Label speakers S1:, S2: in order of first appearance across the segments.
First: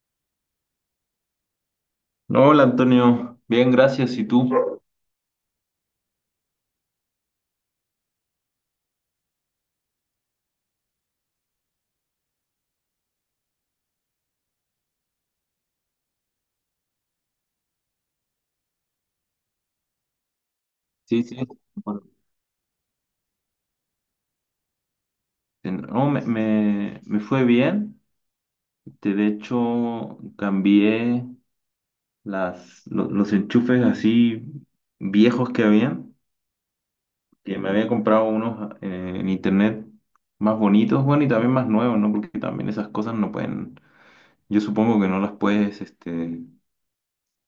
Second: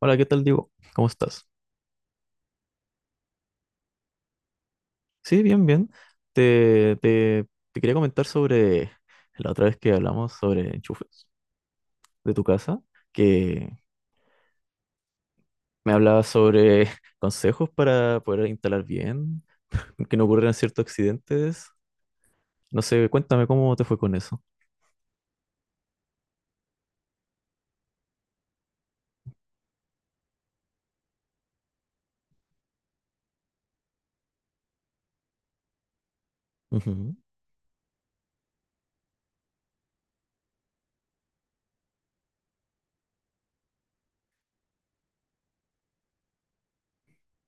S1: Hola, ¿qué tal, Diego? ¿Cómo estás?
S2: No, hola Antonio, bien, gracias. ¿Y tú?
S1: Sí, bien, bien. Te, te, te quería comentar sobre la otra vez que hablamos sobre enchufes de tu casa, que me hablabas sobre consejos para poder instalar bien, que no ocurrieran ciertos
S2: Sí, sí.
S1: accidentes.
S2: Bueno,
S1: No sé, cuéntame cómo te fue con eso.
S2: no, me fue bien. De hecho, cambié los enchufes así viejos que habían,
S1: Ujú.
S2: que me había comprado unos en internet más bonitos, bueno, y también más nuevos, ¿no? Porque también esas cosas no pueden, yo supongo que no las puedes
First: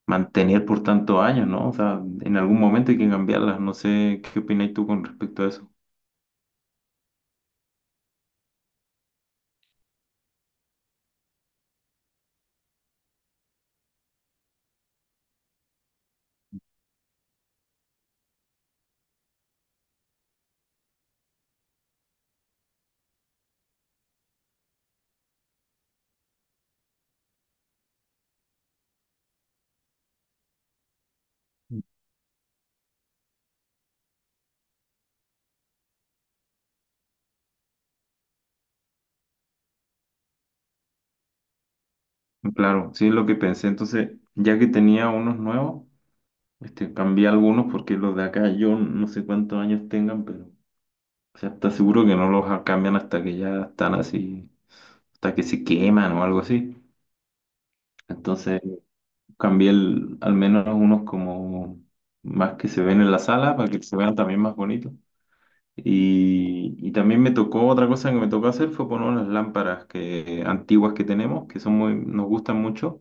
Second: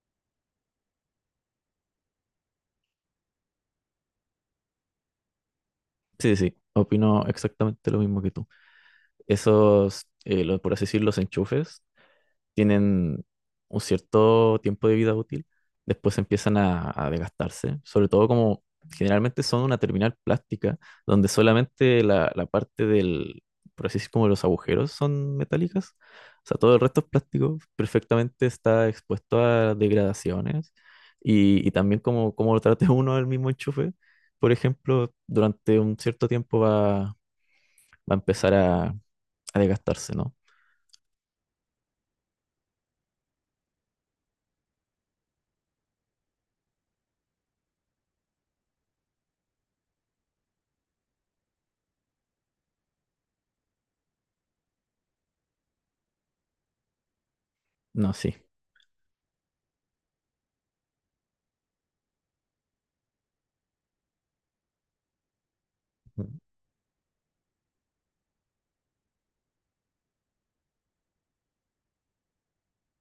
S2: mantener por tantos años, ¿no? O sea, en algún momento hay que cambiarlas. No sé qué opinas tú con respecto a eso.
S1: Sí, sí, sí. Opino exactamente lo mismo que tú. Esos, los, por así decir, los enchufes tienen un cierto tiempo de vida útil. Después empiezan a desgastarse, sobre todo como generalmente son una terminal plástica, donde solamente la, la parte del, por así decir, como los agujeros son metálicas, o sea, todo el resto es plástico, perfectamente está expuesto a degradaciones, y también como, como lo trate uno el mismo enchufe, por ejemplo, durante un cierto tiempo va a empezar a desgastarse, ¿no?
S2: Claro, sí es lo que pensé. Entonces, ya que tenía unos nuevos, cambié algunos porque los de acá yo no sé cuántos años tengan, pero o sea, está seguro que no los cambian hasta que ya están así, hasta que se queman o algo así.
S1: No, sí.
S2: Entonces, cambié al menos unos como más que se ven en la sala para que se vean también más bonitos.
S1: Mm,
S2: Y también me tocó, otra cosa que me tocó hacer fue poner unas lámparas que, antiguas que tenemos, que son muy, nos gustan mucho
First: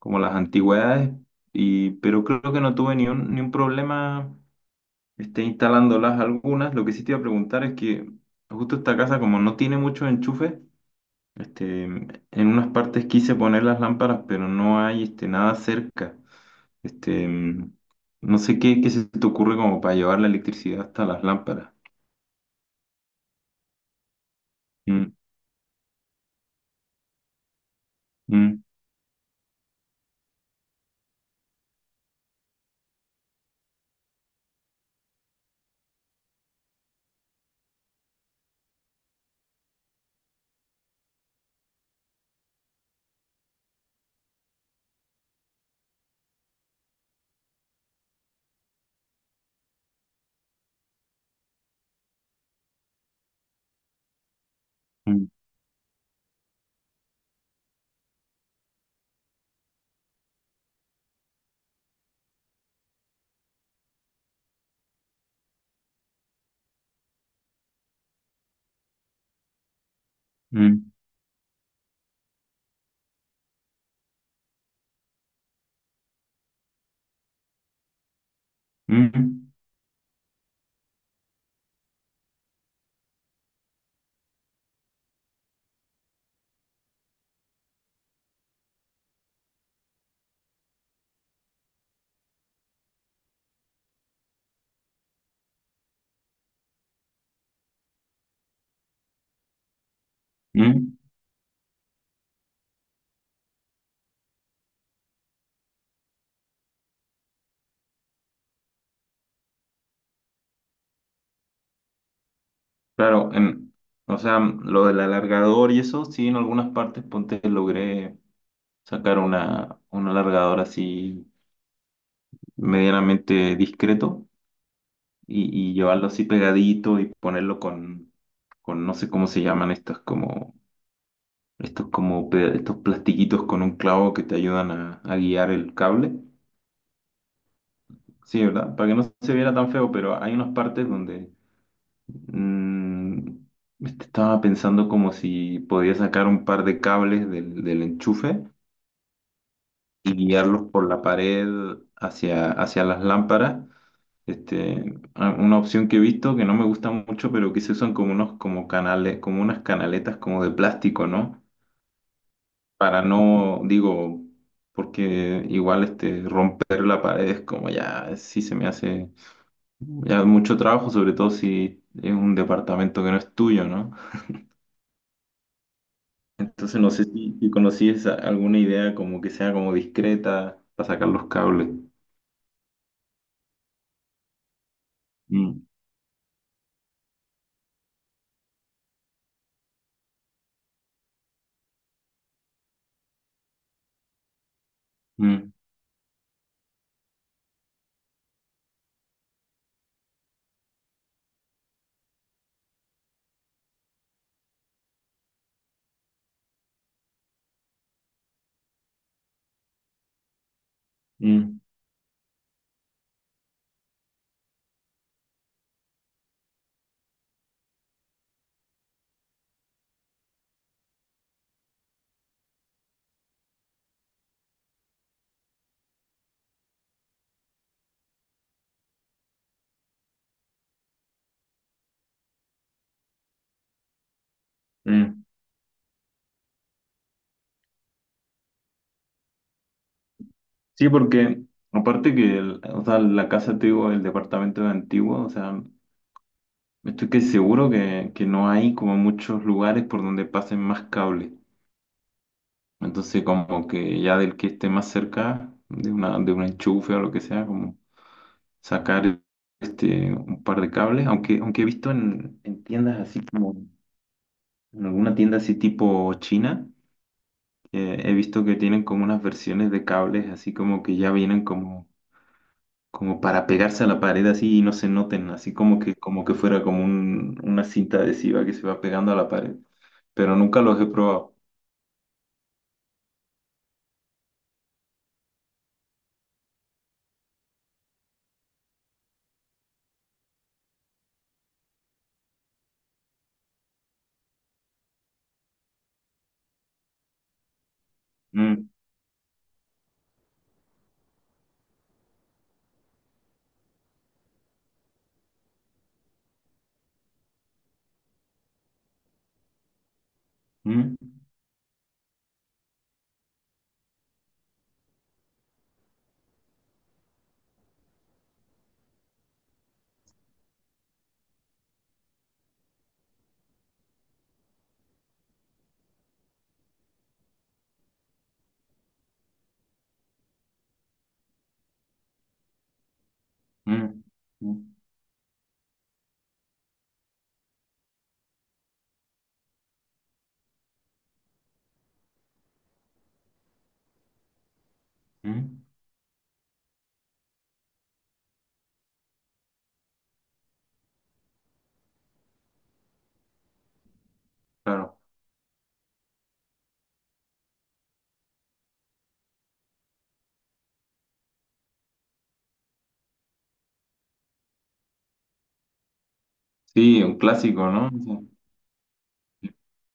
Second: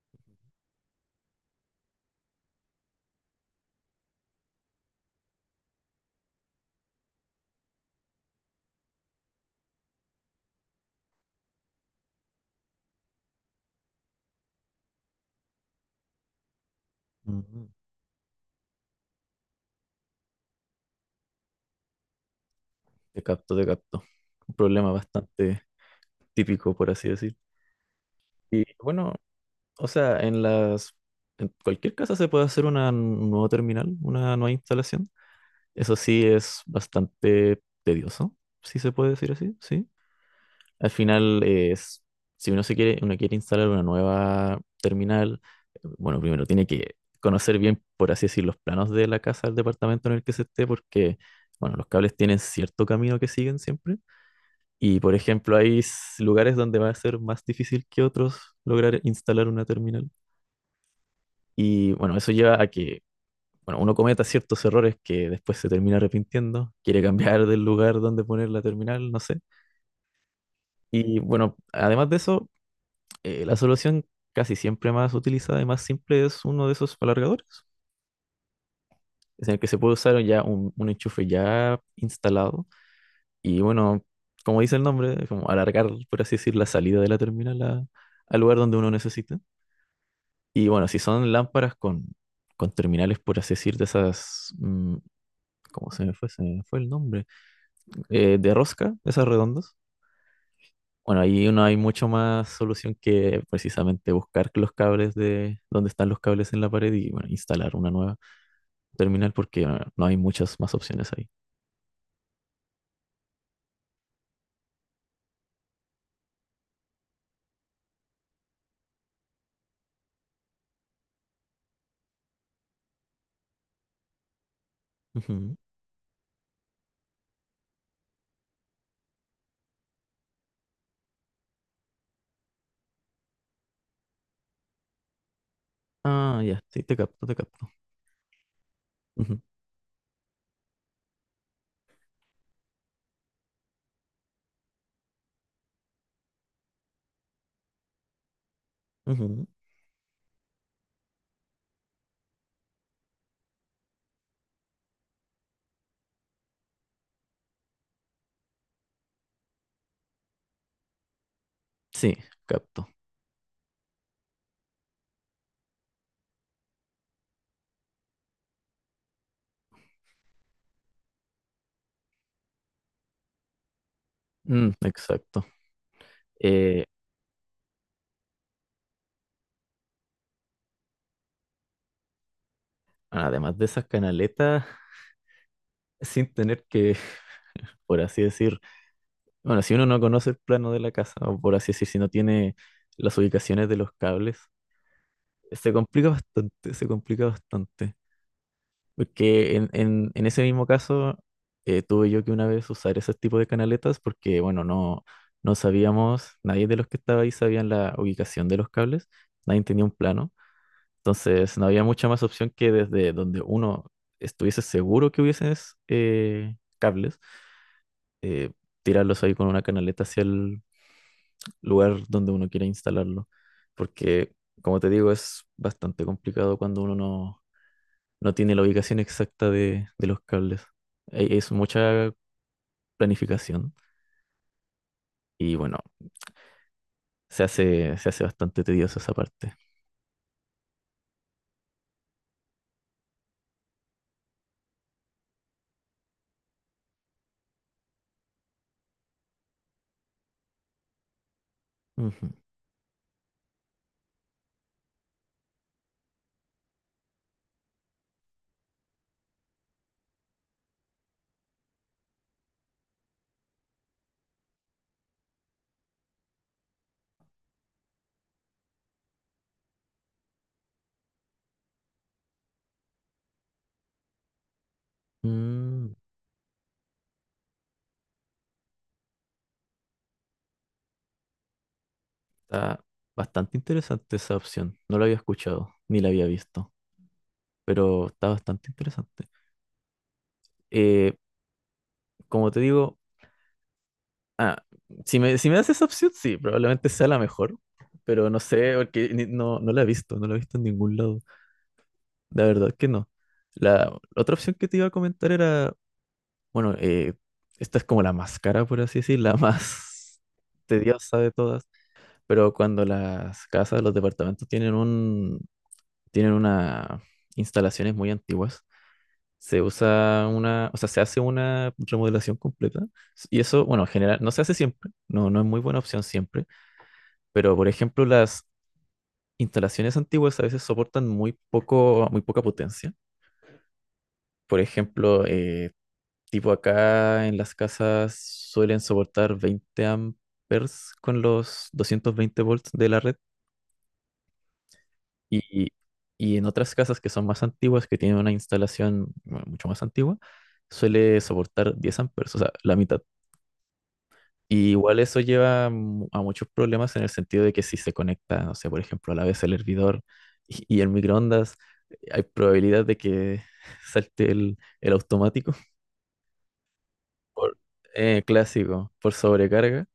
S2: como las antigüedades, y, pero creo que no tuve ni un problema instalándolas algunas. Lo que sí te iba a preguntar es que justo esta casa, como no tiene muchos enchufes, en unas partes quise poner las lámparas, pero no hay nada cerca. Este,
S1: mm.
S2: mm, no sé qué se te ocurre como para llevar la electricidad hasta las lámparas.
S1: Te capto, te capto. Un problema
S2: Mm,
S1: bastante típico, por así decir.
S2: mm,
S1: Y bueno, o sea, en cualquier casa se puede hacer una nueva terminal, una nueva instalación. Eso sí es bastante tedioso, si se puede decir así, sí. Al final es, si uno se quiere, uno quiere instalar una nueva terminal, bueno, primero tiene que conocer bien, por así decir, los planos de la casa, del departamento en el que se esté, porque, bueno, los cables tienen cierto camino que siguen siempre. Y por
S2: mm,
S1: ejemplo, hay s- lugares donde va a ser más difícil que otros lograr instalar una terminal. Y bueno, eso lleva a que, bueno, uno cometa ciertos errores que después se termina arrepintiendo, quiere cambiar del lugar donde poner la terminal, no sé.
S2: mm,
S1: Y bueno, además de eso, la solución casi siempre más utilizada y más simple es uno de esos alargadores, es
S2: mm,
S1: en el que se puede usar ya un enchufe ya instalado. Y bueno, como dice el nombre, como alargar, por así decir, la salida de la terminal a- al lugar donde uno necesita. Y bueno, si son lámparas con terminales, por así decir, de esas, ¿cómo se me fue? Se me fue el nombre. De rosca, esas redondas.
S2: mm.
S1: Bueno, ahí no hay mucho más solución que precisamente buscar los cables de donde están los cables en la pared y bueno, instalar una nueva terminal porque bueno, no hay muchas más opciones ahí.
S2: Claro, o sea, lo del alargador y eso, sí, en algunas partes ponte logré sacar un alargador así medianamente discreto
S1: Ujú.
S2: y llevarlo así pegadito y ponerlo con no sé cómo se llaman estas como estos plastiquitos con un clavo que te ayudan a guiar el cable.
S1: Ah, ya, sí, te capto, te capto.
S2: Sí, ¿verdad? Para que no se
S1: Ujú,
S2: viera tan feo, pero hay unas partes donde mm, estaba pensando como si podía sacar un par de cables del enchufe
S1: ujú.
S2: y guiarlos por la pared hacia las lámparas. Una opción que he visto que no me gusta mucho, pero que se usan como unos como canales, como unas canaletas como de plástico, ¿no?
S1: Sí, capto.
S2: Para no, digo, porque igual romper la pared es como ya sí se me hace ya mucho trabajo, sobre todo si es un departamento que no es tuyo, ¿no?
S1: Mm, exacto.
S2: Entonces
S1: Eh,
S2: no sé si conocías alguna idea como que sea como discreta para sacar los cables.
S1: además de esas canaletas,
S2: Mm,
S1: sin tener que, por así decir, bueno, si uno no conoce el plano de la casa, o por así decir, si no tiene las ubicaciones de los cables,
S2: mm,
S1: se complica bastante, se complica bastante. Porque en ese mismo caso, tuve yo que una vez usar ese tipo de canaletas porque, bueno, no, no sabíamos, nadie de los que estaba ahí sabían la ubicación de los cables, nadie tenía un plano. Entonces,
S2: mm,
S1: no había mucha más opción que desde donde uno estuviese seguro que hubiesen cables, eh, tirarlos ahí con una canaleta hacia el lugar donde uno quiera instalarlo, porque como te digo, es bastante complicado cuando uno no, no tiene la ubicación exacta de los cables. E- es mucha planificación
S2: mm. mm.
S1: y bueno, se hace bastante tediosa esa parte.
S2: Sí, porque aparte que o sea, la casa antigua, el departamento antiguo, o sea, estoy que seguro que no hay como muchos lugares por donde pasen más cables.
S1: Ujú.
S2: Entonces, como que ya del que esté más cerca de una, de un enchufe o lo que sea, como sacar un par de cables, aunque, aunque he visto en tiendas así como, en alguna tienda así tipo China, he visto que tienen como unas versiones de cables así como que ya vienen como para pegarse a la pared así y no se noten, así como
S1: Mm,
S2: como que fuera como una cinta adhesiva que se va pegando a la pared, pero nunca los he probado.
S1: está bastante interesante esa opción. No la había escuchado ni la había visto, pero está bastante interesante. Eh, como te digo, ah, si me, si me das esa opción, sí, probablemente sea la mejor, pero no
S2: Mm,
S1: sé, porque ni- no, no la he visto, no la he visto en ningún lado. La verdad que no. La otra opción que te iba a comentar era, bueno, esta es como la más cara, por así decir, la más
S2: mm,
S1: tediosa de todas, pero cuando las casas, los departamentos tienen una instalaciones muy antiguas, se usa una, o sea, se hace una remodelación completa y eso, bueno, en general, no se hace siempre, no, no es muy buena opción siempre. Pero, por ejemplo, las instalaciones antiguas a veces soportan muy poco, muy poca potencia.
S2: mm, mm,
S1: Por ejemplo, tipo acá en las casas suelen soportar 20 amperes con los 220 volts de la red.
S2: mm,
S1: Y, y en otras casas que son más antiguas, que tienen una instalación bueno, mucho más antigua, suele soportar 10 amperes, o sea, la mitad. Y igual
S2: claro.
S1: eso lleva mu- a muchos problemas en el sentido de que si se conecta, no sé, por ejemplo, a la vez el hervidor y el microondas, hay probabilidad de que salte el automático
S2: Sí, un
S1: por
S2: clásico, ¿no? Sí.
S1: clásico, por sobrecarga.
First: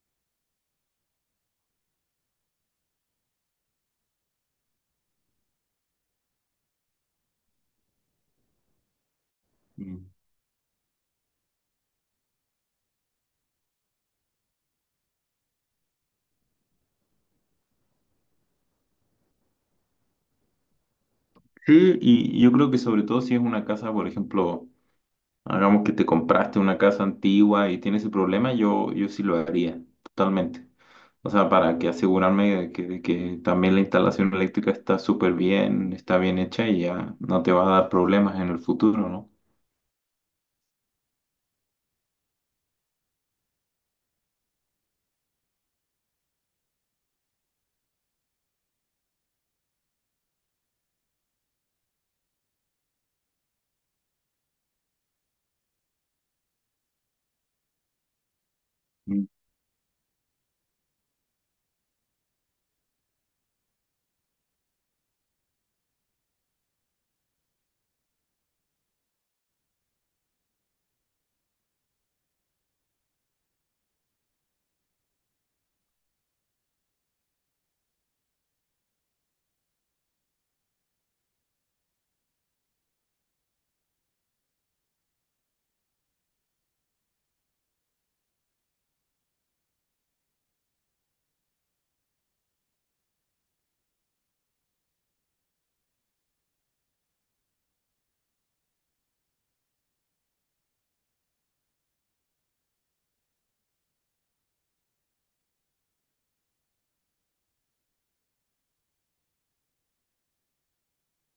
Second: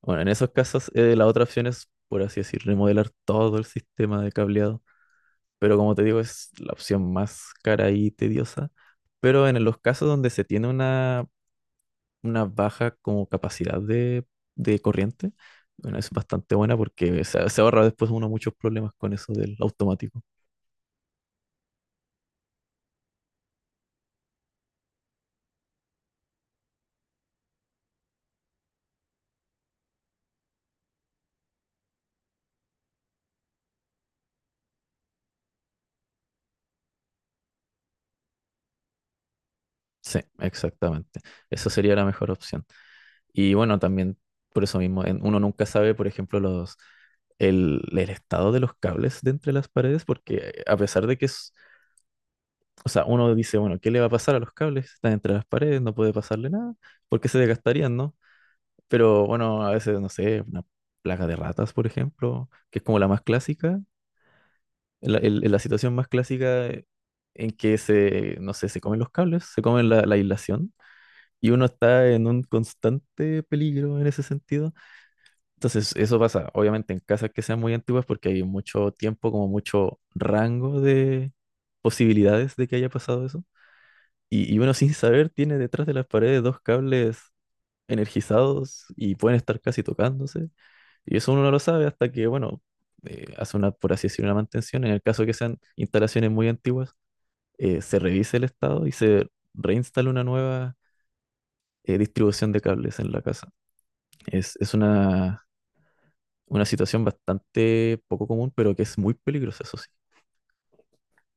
S1: Bueno, en esos casos la otra opción es, por así decir, remodelar todo el sistema de cableado. Pero como te digo, es la opción más cara y tediosa. Pero en los
S2: Mm.
S1: casos donde se tiene una baja como capacidad de corriente. Bueno, es bastante buena porque se ahorra después uno muchos problemas con eso del automático.
S2: Sí, y yo creo que sobre todo si es una casa, por ejemplo, hagamos que te compraste una casa antigua y tienes ese problema, yo sí lo haría, totalmente. O sea, para que asegurarme de de que también la instalación eléctrica está súper bien, está bien hecha y ya no te va a dar problemas en el futuro, ¿no?
S1: Sí, exactamente. Esa sería la mejor opción. Y bueno, también por eso mismo, en- uno nunca sabe, por ejemplo, los, el estado de los cables de entre las paredes, porque a pesar de que es, o sea, uno dice, bueno, ¿qué le va a pasar a los cables? Están entre las paredes, no puede pasarle nada, porque se desgastarían, ¿no?
S2: Mm.
S1: Pero bueno, a veces, no sé, una plaga de ratas, por ejemplo, que es como la más clásica, la, el- la situación más clásica en que se, no sé, se comen los cables, se comen la, la aislación y uno está en un constante peligro en ese sentido. Entonces, eso pasa, obviamente, en casas que sean muy antiguas porque hay mucho tiempo, como mucho rango de posibilidades de que haya pasado eso. Y uno sin saber tiene detrás de las paredes dos cables energizados y pueden estar casi tocándose. Y eso uno no lo sabe hasta que, bueno, hace una, por así decir, una mantención. En el caso que sean instalaciones muy antiguas, se revise el estado y se reinstala una nueva distribución de cables en la casa. Es una situación bastante poco común, pero que es muy peligrosa, eso sí.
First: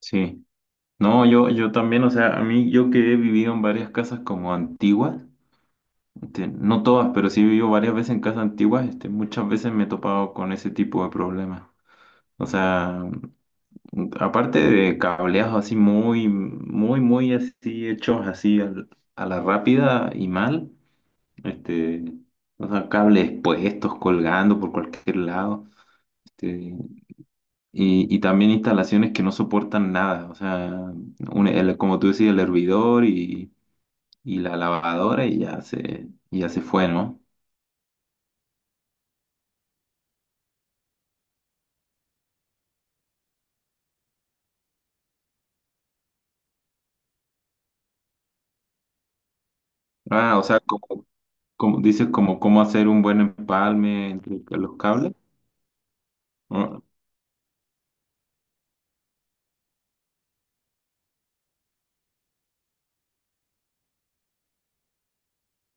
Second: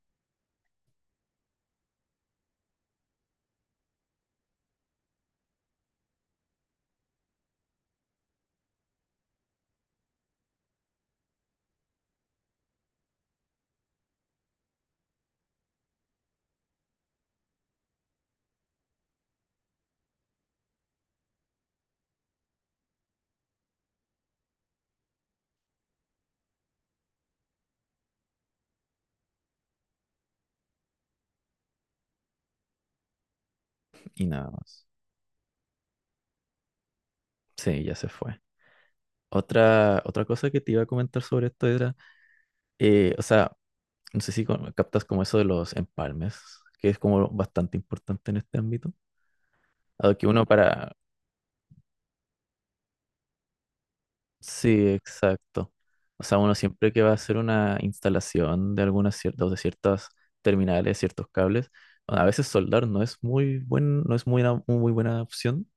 S2: Sí. No, yo también, o sea, a mí, yo que he vivido en varias casas como antiguas, no todas, pero sí he vivido varias veces en casas antiguas, muchas veces me he topado con ese tipo de problemas. O sea, aparte de cableados así muy, muy, muy así hechos así a la rápida y mal, este, o sea, cables puestos, colgando por cualquier lado, este, y también instalaciones que no soportan nada, o sea, como tú decías, el hervidor
S1: Y
S2: y
S1: nada
S2: la
S1: más.
S2: lavadora y ya y ya se fue, ¿no?
S1: Sí, ya se fue. Otra, otra cosa que te iba a comentar sobre esto era, o sea, no sé si con- captas como eso de los empalmes, que es como bastante importante en este ámbito. Dado que
S2: Ah, o
S1: uno
S2: sea,
S1: para...
S2: como dices, como cómo hacer un buen empalme entre los
S1: Sí,
S2: cables.
S1: exacto. O sea, uno
S2: ¿No?
S1: siempre que va a hacer una instalación de algunas ciertas, de ciertas terminales, ciertos cables, a veces soldar no es muy buen, no es muy una muy buena opción.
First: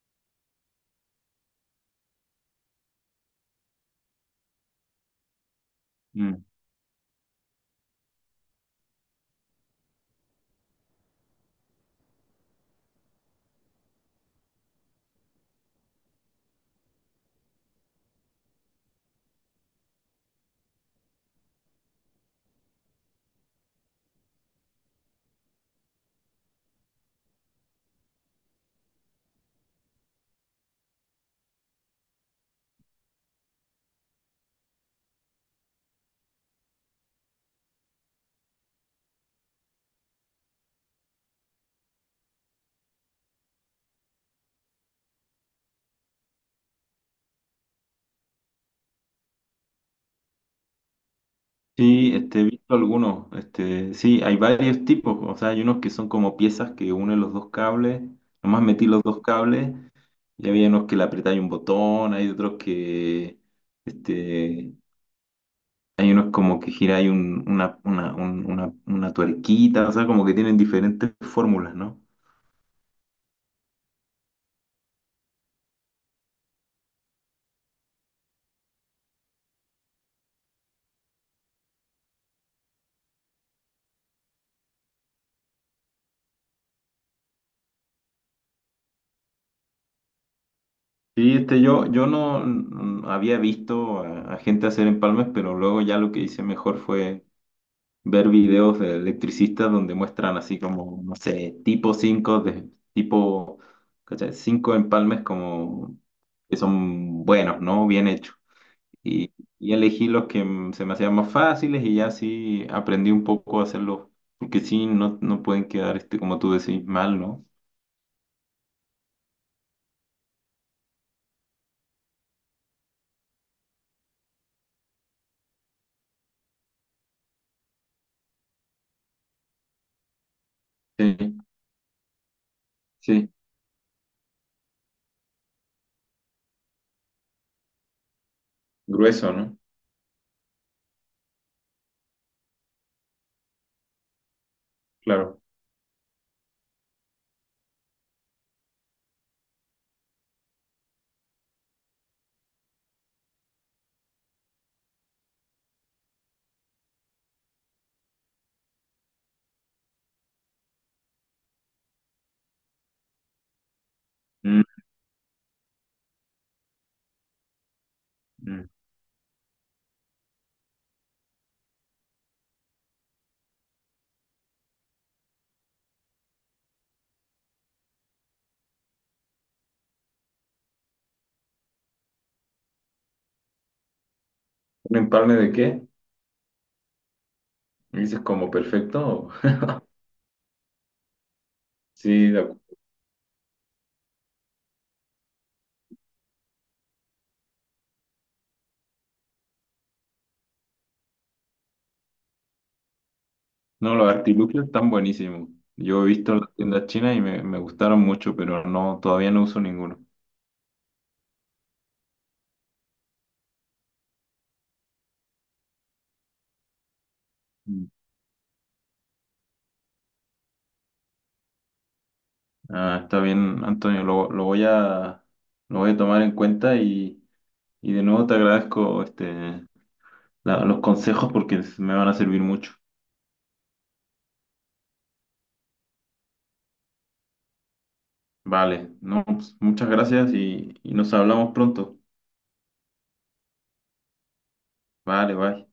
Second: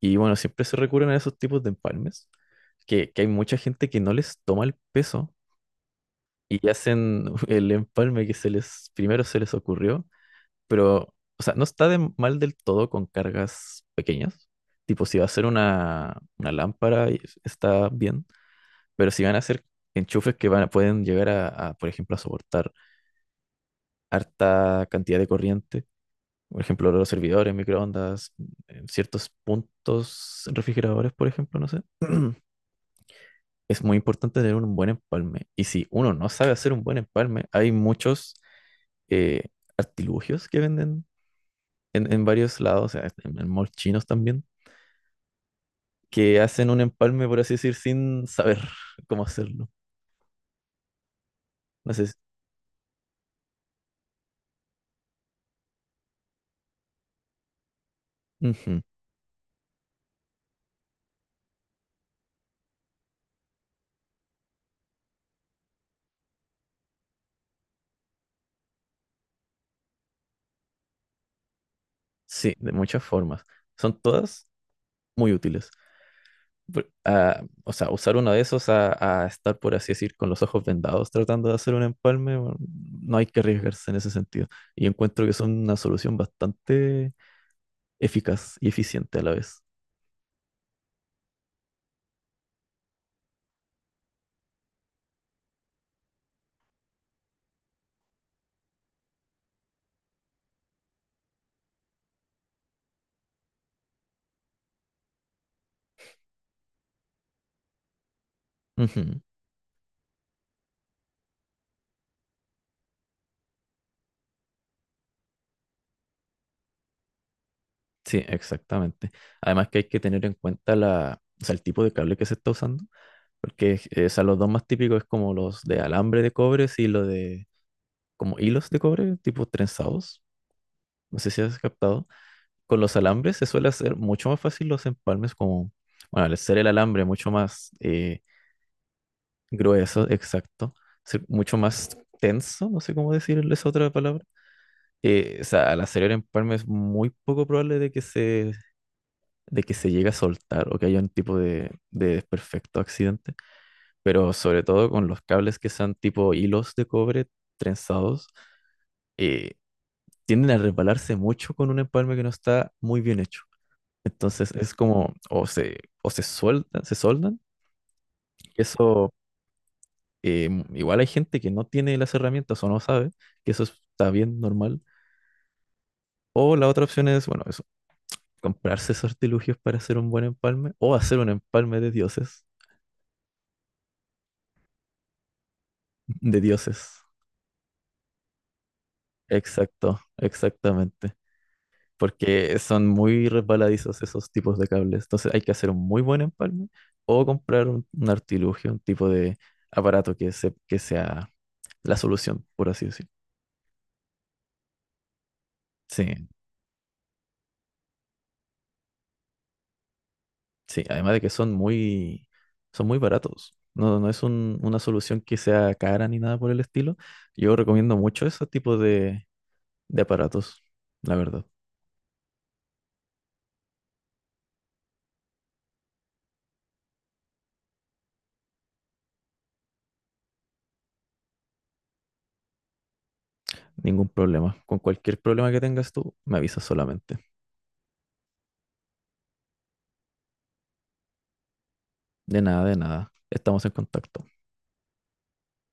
S1: Y bueno, siempre se recurren a esos tipos de empalmes, que hay mucha gente que no les toma el peso
S2: Mm.
S1: y hacen el empalme que se les, primero se les ocurrió pero, o sea, no está de mal del todo con cargas pequeñas. Tipo, si va a ser una lámpara, y es- está bien, pero si van a ser enchufes que van, a- pueden llegar a, por ejemplo, a soportar harta cantidad de corriente, por ejemplo, los servidores, microondas, en ciertos puntos, refrigeradores, por ejemplo, no sé. Es muy importante tener un buen empalme. Y si uno no sabe hacer un buen empalme, hay muchos eh, artilugios que venden en varios lados, o sea, en malls chinos también, que hacen un empalme, por así decir, sin saber cómo hacerlo. No sé si-
S2: Sí, he visto algunos. Sí, hay varios tipos. O sea, hay unos que son como piezas que unen los dos cables. Nomás
S1: Ujú.
S2: metí los dos cables. Y había unos que le apretáis un botón. Hay otros que. Este, Hay unos como que giráis una tuerquita. O sea, como que tienen diferentes fórmulas, ¿no?
S1: Sí, de muchas formas. Son todas muy útiles. Por- ah, o sea, usar uno de esos a estar, por así decir, con los ojos vendados tratando de hacer un empalme, bueno, no hay que arriesgarse en ese sentido. Y encuentro que son una solución bastante eficaz y eficiente a la vez.
S2: Sí, yo, yo no había visto a gente hacer empalmes, pero luego ya lo que hice mejor fue ver videos de electricistas donde muestran así como, no sé, tipo ¿cachai? Cinco empalmes como que son buenos, ¿no? Bien hechos.
S1: Ujú.
S2: Y, y elegí los que se me hacían más fáciles y ya así aprendí un poco a hacerlos, porque sí, no, no pueden quedar, como tú decís, mal, ¿no?
S1: Sí, exactamente. Además que hay que tener en cuenta la, o sea, el tipo de cable que se está usando, porque o sea, los dos más típicos es como los de alambre de cobre y los de como hilos de cobre, tipo trenzados. No sé
S2: Sí,
S1: si has captado. Con los
S2: sí,
S1: alambres se suele hacer mucho más fácil los empalmes, como, bueno, al ser el alambre mucho más
S2: grueso, ¿no?
S1: grueso, exacto, ser mucho más tenso, no sé cómo decir esa otra palabra.
S2: Claro.
S1: O sea, al hacer el empalme es muy poco probable de que se llegue a soltar o que haya un tipo de desperfecto accidente, pero sobre todo con los cables que sean tipo hilos de cobre trenzados, eh, tienden a resbalarse mucho con un empalme que no está muy bien hecho. Entonces
S2: Mm,
S1: es como, o se sueltan, se soldan, que
S2: mm.
S1: eso, igual hay gente que no tiene las herramientas o no sabe, que eso está bien normal. O la otra opción es, bueno, eso, comprarse esos artilugios para hacer un buen empalme o hacer un empalme de dioses,
S2: ¿Un empalme de qué?
S1: de dioses.
S2: ¿Dices como perfecto?
S1: Exacto, exactamente.
S2: Sí, de
S1: Porque son muy resbaladizos esos tipos de cables. Entonces hay que hacer un muy buen empalme o comprar un artilugio, un tipo de aparato que, se, que sea la solución, por así decir.
S2: no, los artilugios están buenísimos. Yo he
S1: Sí,
S2: visto las tiendas chinas y me gustaron mucho, pero no, todavía no uso ninguno.
S1: sí. Además de que son muy baratos. No, no es un- una solución que sea cara ni nada por el estilo. Yo
S2: Mm.
S1: recomiendo mucho ese tipo de aparatos, la verdad.
S2: Ah, está bien, Antonio, lo voy a tomar en cuenta y de nuevo te agradezco los consejos porque me van a servir mucho.
S1: Ningún problema. Con cualquier problema que tengas tú, me avisas solamente.
S2: Vale, no, pues, muchas gracias y nos hablamos pronto.
S1: De nada, de nada. Estamos en contacto.
S2: Vale, bye.